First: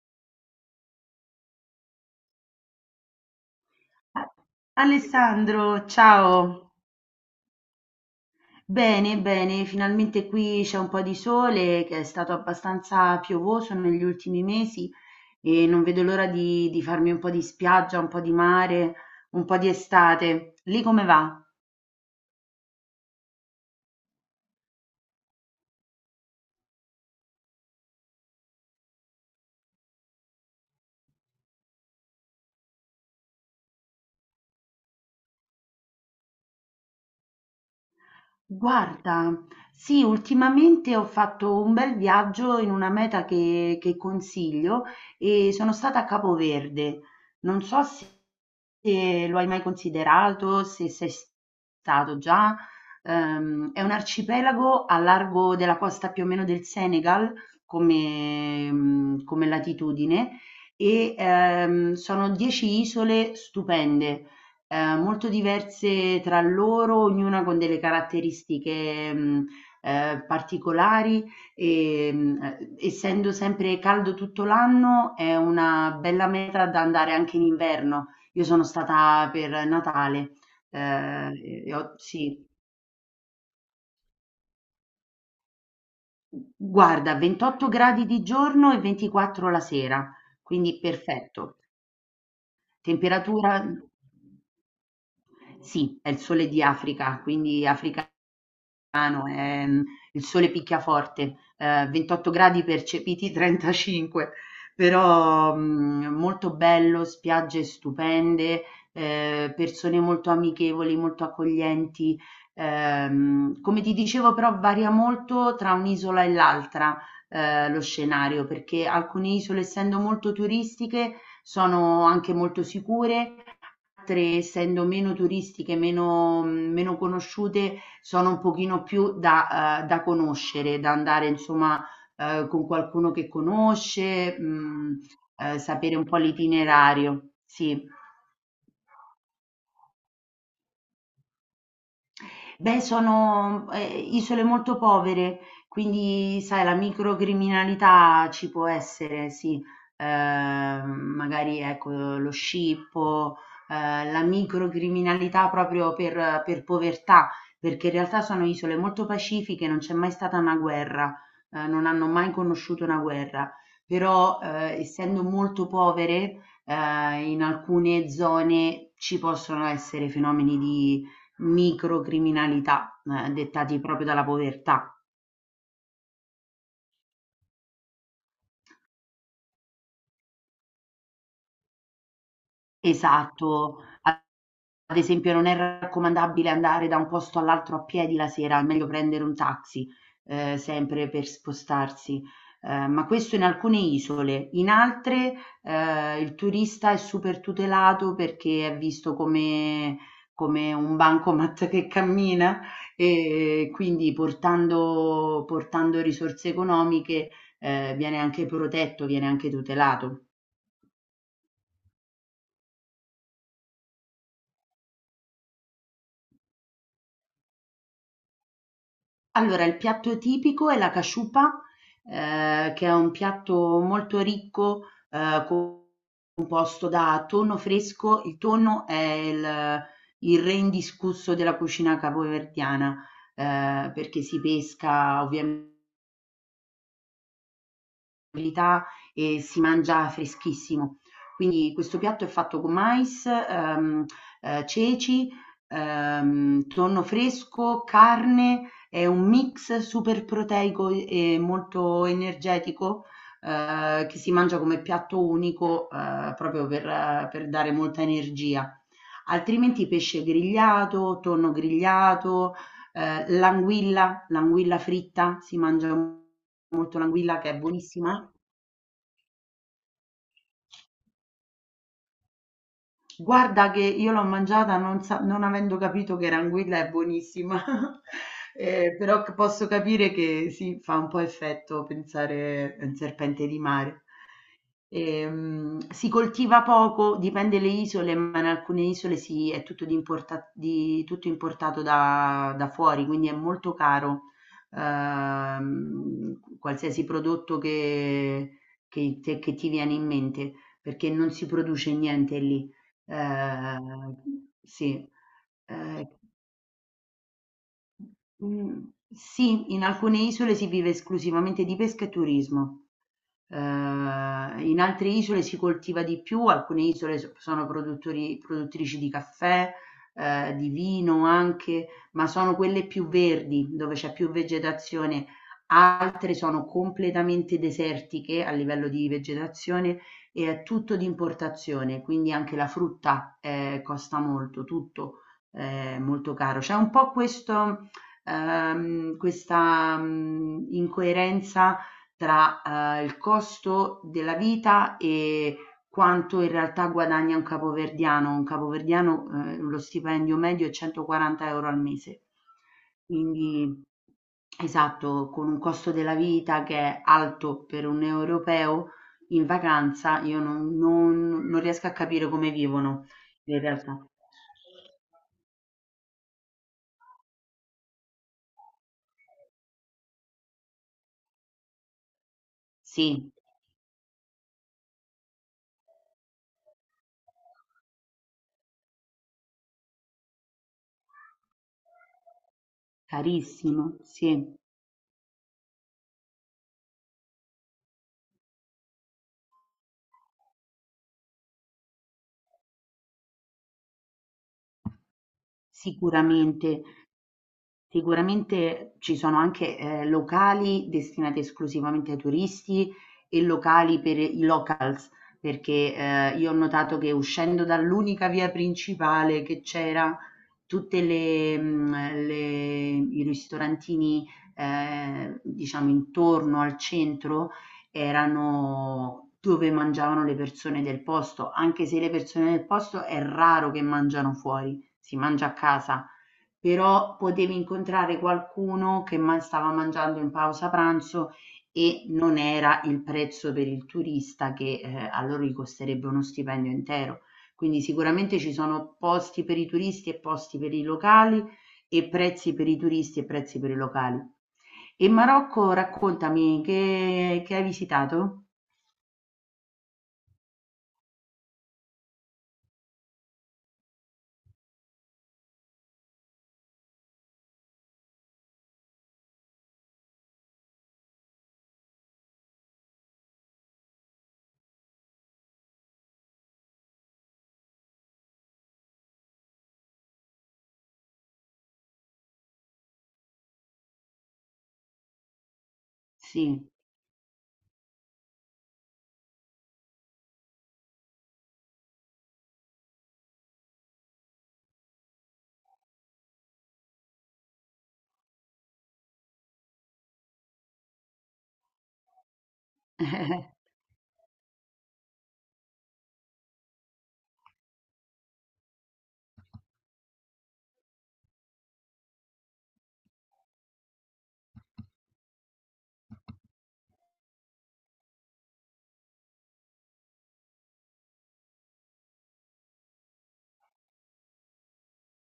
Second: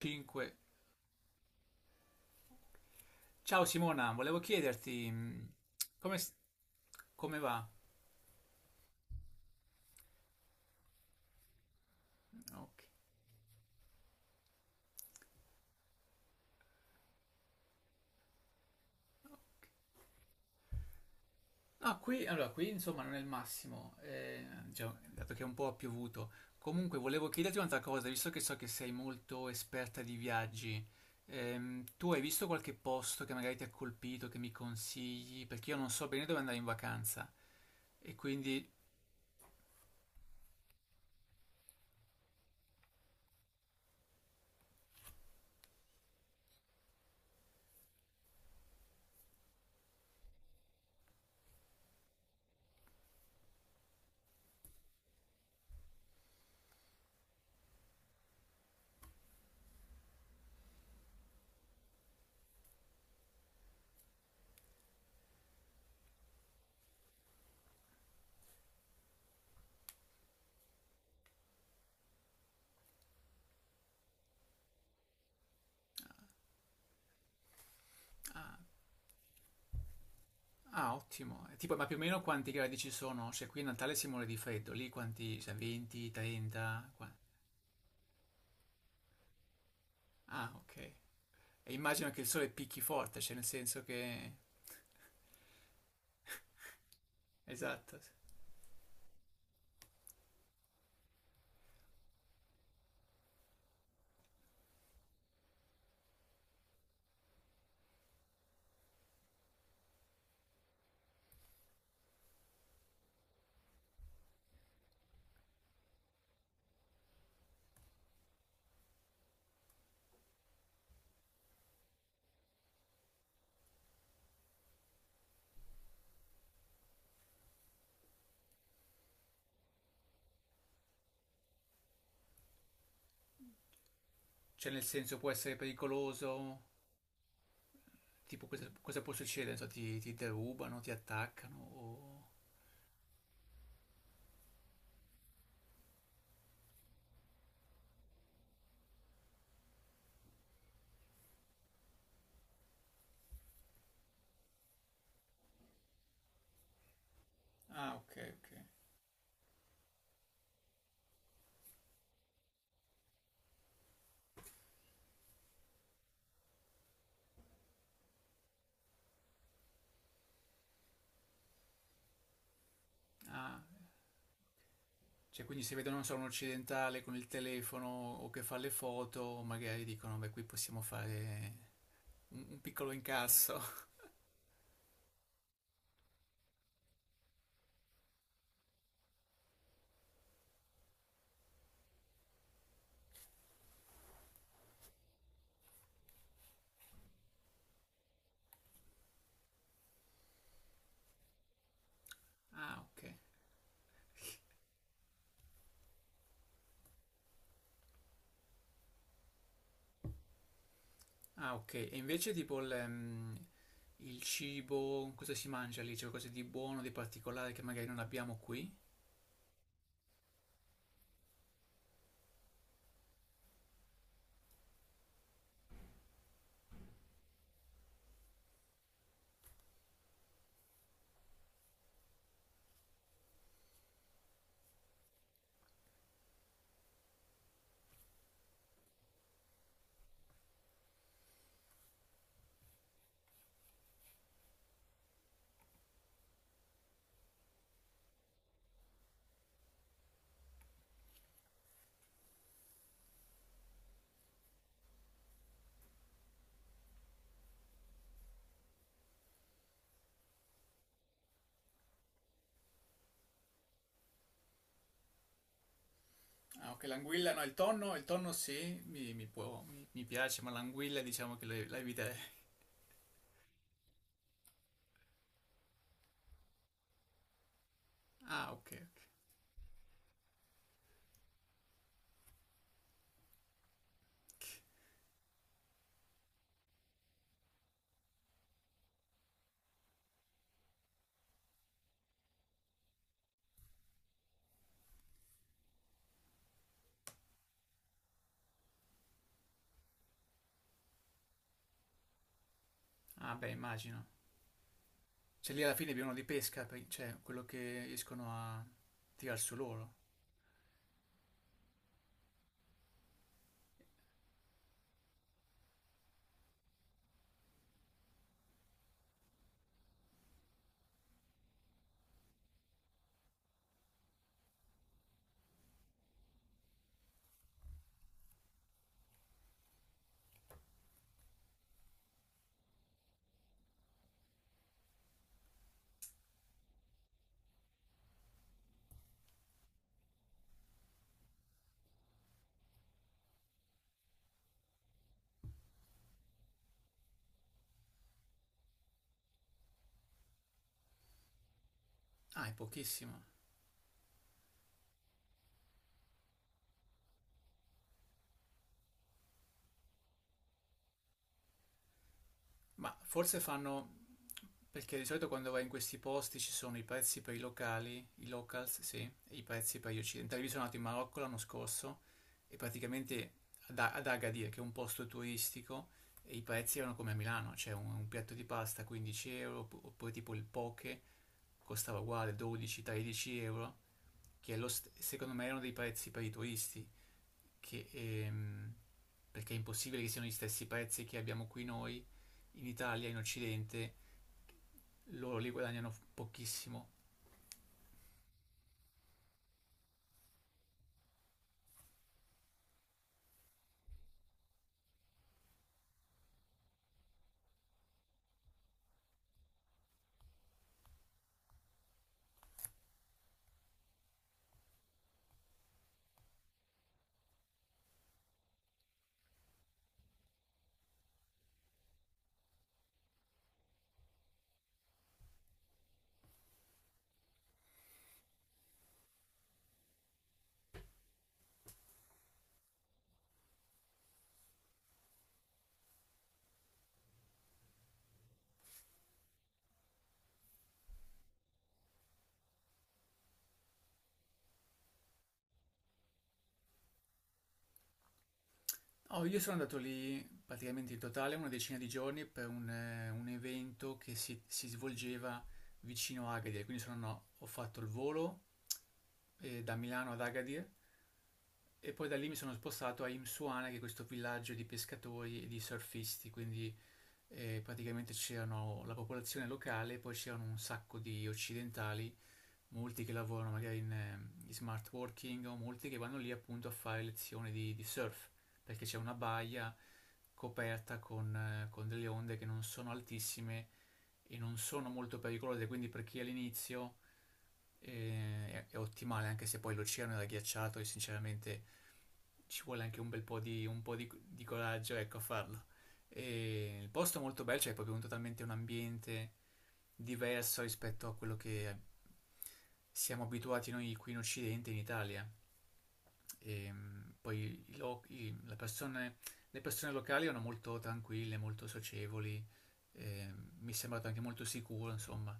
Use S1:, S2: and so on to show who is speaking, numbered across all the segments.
S1: 5. Ciao Simona, volevo chiederti
S2: Alessandro,
S1: come, s-
S2: ciao.
S1: come va?
S2: Bene, bene, finalmente qui c'è un po' di sole che è stato
S1: Ok.
S2: abbastanza piovoso negli ultimi mesi e non vedo l'ora di farmi un po' di spiaggia, un po' di mare, un po' di estate. Lì come va?
S1: Ah, qui, allora, qui insomma non è il massimo, già, dato che è un po' piovuto. Comunque volevo chiederti un'altra cosa, visto che so che sei molto esperta di viaggi, tu hai visto qualche posto che magari ti ha colpito, che mi consigli? Perché io non so bene dove andare in vacanza e quindi
S2: Guarda, sì, ultimamente ho fatto un bel viaggio in una meta che consiglio e sono stata a Capoverde. Non so se se lo hai mai considerato, se sei stato già. È un arcipelago a largo della costa più o meno del Senegal come, come latitudine e sono 10 isole stupende, molto diverse tra loro, ognuna con delle caratteristiche, particolari, essendo sempre caldo tutto l'anno è una bella meta da andare anche in inverno. Io
S1: ah,
S2: sono stata per Natale,
S1: ah,
S2: ehm,
S1: ottimo. E tipo,
S2: e
S1: ma
S2: ho
S1: più o meno
S2: sì,
S1: quanti gradi ci sono? Se qui a Natale si muore di freddo, lì quanti? Cioè, 20, 30?
S2: guarda, 28 gradi di giorno e 24 la sera,
S1: Ah, ok.
S2: quindi perfetto.
S1: E immagino che il sole picchi forte, cioè nel
S2: Temperatura
S1: senso che
S2: sì, è il sole di Africa, quindi
S1: Esatto.
S2: Africa Milano, è, il sole picchia forte, 28 gradi percepiti, 35, però molto bello, spiagge stupende, persone molto amichevoli, molto accoglienti. Come ti dicevo, però varia molto tra un'isola e l'altra lo scenario, perché alcune isole, essendo molto turistiche, sono anche molto sicure, altre, essendo meno turistiche, meno conosciute, sono un pochino più da conoscere, da andare insomma con qualcuno che conosce.
S1: Cioè nel
S2: Mh,
S1: senso può essere
S2: sapere un po'
S1: pericoloso.
S2: l'itinerario. Sì.
S1: Tipo, cosa può succedere? Non so, ti derubano, ti attaccano o.
S2: Beh, sono, isole molto povere, quindi sai la microcriminalità ci può essere, sì. Ehm, magari ecco lo scippo, la microcriminalità proprio per povertà, perché in
S1: Ah, ok,
S2: realtà
S1: ok.
S2: sono isole molto pacifiche, non c'è mai stata una guerra, non hanno mai conosciuto una guerra, però, essendo molto povere, in alcune zone ci possono essere fenomeni di microcriminalità,
S1: Ah,
S2: dettati proprio dalla povertà.
S1: cioè quindi se vedono, non so, un occidentale con il telefono o che fa le foto, magari dicono, beh, qui possiamo fare un piccolo
S2: Esatto.
S1: incasso.
S2: Ad esempio non è raccomandabile andare da un posto all'altro a piedi la sera, è meglio prendere un taxi, sempre per spostarsi, ma questo in alcune isole. In altre, il turista è super tutelato perché è visto come come un bancomat che cammina
S1: Ah, ok.
S2: e quindi portando risorse economiche, viene anche protetto, viene anche tutelato.
S1: Ah, ok. E invece tipo il cibo, cosa si mangia lì? C'è qualcosa di buono, di particolare che magari non abbiamo qui?
S2: Allora, il piatto tipico è la casciupa, che è un piatto molto ricco, ehm, composto da tonno fresco. Il tonno è il re indiscusso della cucina capoverdiana, perché si pesca ovviamente abilità e si mangia freschissimo. Quindi questo piatto è fatto con mais, ceci, tonno fresco, carne, è un mix super proteico e molto energetico, che si mangia come piatto unico, proprio per dare molta energia. Altrimenti pesce grigliato, tonno grigliato, l'anguilla, l'anguilla fritta, si mangia
S1: Ah, ok,
S2: molto
S1: l'anguilla,
S2: l'anguilla
S1: no,
S2: che è
S1: il
S2: buonissima.
S1: tonno sì, mi può, mi piace, ma l'anguilla diciamo che la eviterei.
S2: Guarda che io l'ho mangiata non avendo capito che Ranguilla è buonissima,
S1: Ah, ok.
S2: però c posso capire che sì, fa un po' effetto pensare a un serpente di mare.
S1: Ok.
S2: Si coltiva poco, dipende le isole, ma in alcune isole si è tutto di importa di tutto importato da fuori, quindi è molto caro, qualsiasi prodotto che ti viene in mente, perché non si produce niente lì.
S1: Ah, beh, immagino.
S2: Ehm, sì,
S1: Cioè lì alla fine
S2: ehm,
S1: abbiamo di pesca, cioè quello che riescono a
S2: mhmm,
S1: tirar su
S2: sì, in
S1: loro.
S2: alcune isole si vive esclusivamente di pesca e turismo. In altre isole si coltiva di più, alcune isole sono produttori, produttrici di caffè, di vino anche, ma sono quelle più verdi, dove c'è più vegetazione. Altre sono completamente desertiche a livello di vegetazione e è tutto di importazione, quindi anche la frutta costa molto, tutto molto caro. C'è un po' questo, questa incoerenza tra il costo della vita e quanto in realtà guadagna un capoverdiano. Un capoverdiano, lo stipendio medio è 140 euro al mese.
S1: Ah, è pochissimo.
S2: Quindi, esatto, con un costo della vita che è alto per un europeo in vacanza, io non riesco a capire come
S1: Ma
S2: vivono
S1: forse
S2: in
S1: fanno,
S2: realtà.
S1: perché di solito quando vai in questi posti ci sono i prezzi per i locali, i locals, sì, e i prezzi per gli occidentali. Io sono andato in Marocco l'anno scorso e
S2: Sì,
S1: praticamente ad Agadir, che è un posto turistico, e i prezzi erano come a Milano, c'è un piatto di pasta 15 euro, oppure tipo il poke costava uguale 12-13 euro,
S2: carissimo,
S1: che
S2: sì,
S1: è secondo me erano dei prezzi per i turisti, che, ehm, perché è impossibile che siano gli stessi prezzi che abbiamo qui noi in Italia, in Occidente loro lì guadagnano
S2: sicuramente.
S1: pochissimo.
S2: Sicuramente ci sono anche, locali destinati esclusivamente ai turisti e locali per i locals, perché, io ho notato che uscendo dall'unica via principale che c'era, tutte le le i ristorantini, diciamo intorno al centro erano dove mangiavano le persone del posto, anche se le persone del posto è raro che mangiano fuori, si mangia a casa però potevi incontrare qualcuno che stava mangiando in pausa pranzo e non era il prezzo per il turista che a loro gli costerebbe uno stipendio intero. Quindi sicuramente ci sono posti per i turisti e posti per i locali e prezzi per i turisti e prezzi per i locali. E Marocco, raccontami, che hai visitato?
S1: Oh, io sono andato lì praticamente in totale una decina di giorni per un evento che si svolgeva vicino a Agadir, quindi ho fatto il volo da Milano ad Agadir e poi da lì mi sono spostato a Imsuana, che è questo villaggio di pescatori e di surfisti, quindi praticamente c'erano la popolazione locale, poi c'erano un sacco di occidentali molti che lavorano magari in smart working o molti che vanno lì appunto
S2: Sì.
S1: a fare lezioni di surf perché c'è una baia coperta con delle onde che non sono altissime e non sono molto pericolose, quindi per chi è all'inizio è ottimale, anche se poi l'oceano era ghiacciato e sinceramente ci vuole anche un po' di coraggio, ecco, a farlo. E il posto è molto bello, cioè è proprio totalmente un ambiente diverso rispetto a quello che siamo abituati noi qui in Occidente, in Italia. E poi i lo- i- la persone- le persone locali erano molto tranquille, molto socievoli, eh, mi è sembrato anche molto sicuro, insomma.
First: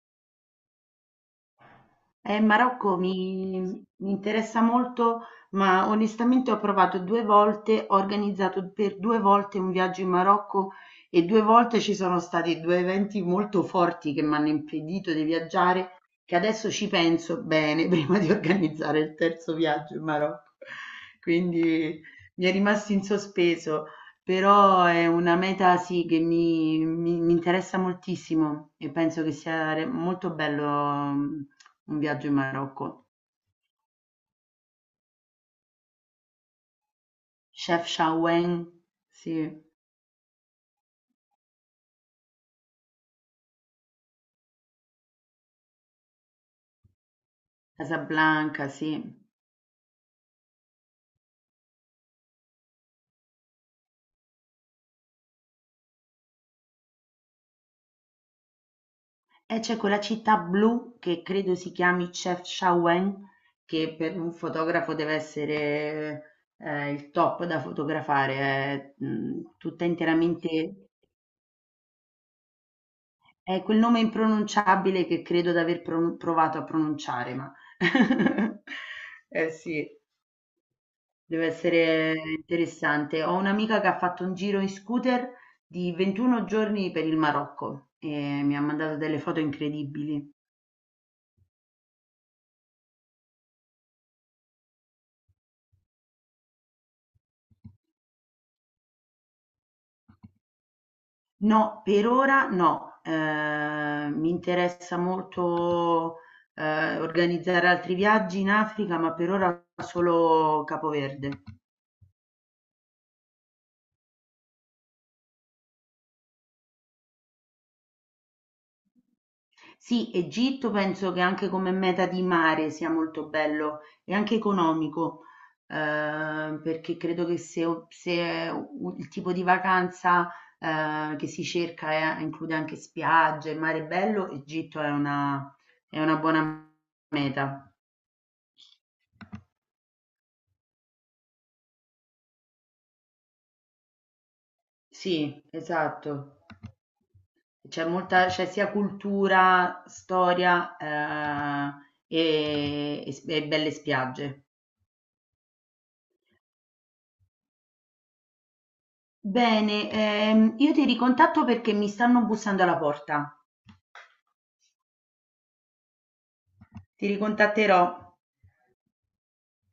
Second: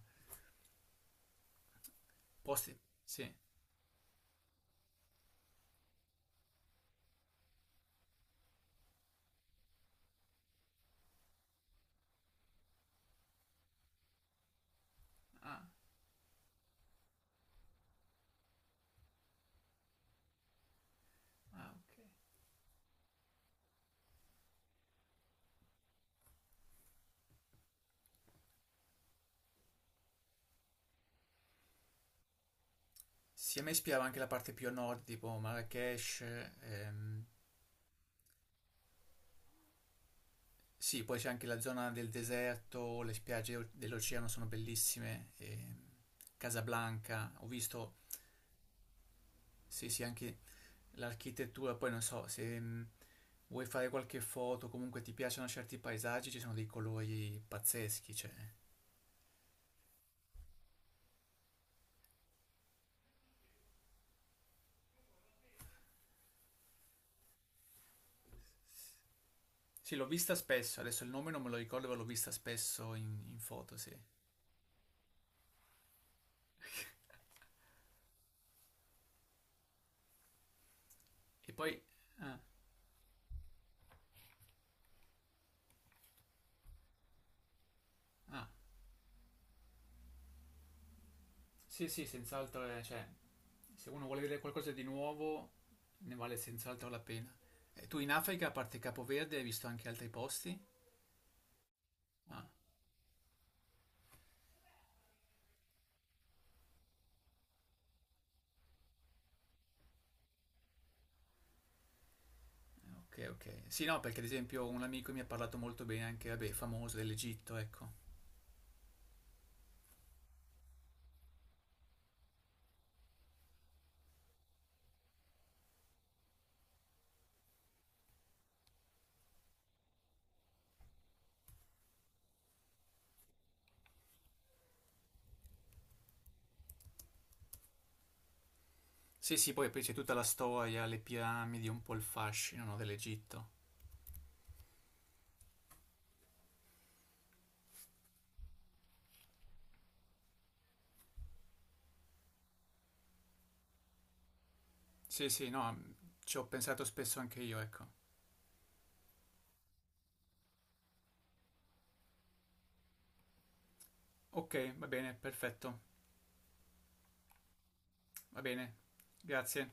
S1: Posti,
S2: Marocco
S1: sì.
S2: mi interessa molto, ma onestamente ho provato due volte, ho organizzato per due volte un viaggio in Marocco e due volte ci sono stati due eventi molto forti che mi hanno impedito di
S1: Ah,
S2: viaggiare, che adesso ci penso bene prima di organizzare il terzo viaggio in Marocco.
S1: ah,
S2: Quindi
S1: ok.
S2: mi è rimasto in sospeso, però è una meta sì che mi interessa moltissimo e penso che sia molto bello. Un viaggio in Marocco.
S1: Sì, a me ispirava anche la parte più a nord, tipo Marrakech, ehm,
S2: Chefchaouen, sì.
S1: sì, poi c'è anche la zona del deserto, le spiagge dell'oceano sono bellissime, Casablanca, ho visto.
S2: Casablanca, sì.
S1: Sì, sì, anche l'architettura, poi non so, se vuoi fare qualche foto, comunque ti piacciono certi paesaggi, ci sono dei colori pazzeschi, cioè.
S2: E c'è quella città blu che credo si chiami Chefchaouen, che per un fotografo deve essere il top da fotografare, è tutta
S1: Sì, l'ho vista spesso,
S2: interamente...
S1: adesso il nome non me lo ricordo, ma l'ho vista spesso in
S2: È
S1: foto,
S2: quel
S1: sì.
S2: nome impronunciabile che credo di aver provato a pronunciare, ma... Eh sì. Deve
S1: E poi,
S2: essere
S1: ah,
S2: interessante. Ho un'amica che ha fatto un giro in scooter di 21 giorni per il Marocco e
S1: ah,
S2: mi ha mandato delle foto incredibili.
S1: sì, sì, senz'altro, cioè, se uno vuole vedere qualcosa di nuovo, ne vale senz'altro la pena. E tu in Africa, a parte Capoverde, hai visto anche altri posti?
S2: No, per
S1: Ah,
S2: ora no. Mi interessa molto organizzare altri viaggi in Africa, ma per ora solo Capoverde.
S1: ok, ok. Sì, no, perché ad esempio un amico mi ha parlato molto bene anche, vabbè, famoso dell'Egitto, ecco.
S2: Sì, Egitto penso che anche come meta di mare sia molto bello e anche economico, perché credo che se u- il tipo di vacanza che si cerca include anche spiagge, mare bello, Egitto è una buona meta.
S1: Sì, sì, poi c'è tutta la storia, le piramidi, un po' il fascino, no, dell'Egitto.
S2: Sì, esatto. C'è molta, c'è sia cultura, storia e belle spiagge.
S1: Sì, sì, no, ci ho pensato spesso anche io, ecco.
S2: Bene, io ti ricontatto perché mi stanno bussando alla porta.
S1: Ok, va bene, perfetto,
S2: Ti ricontatterò.
S1: va bene, grazie.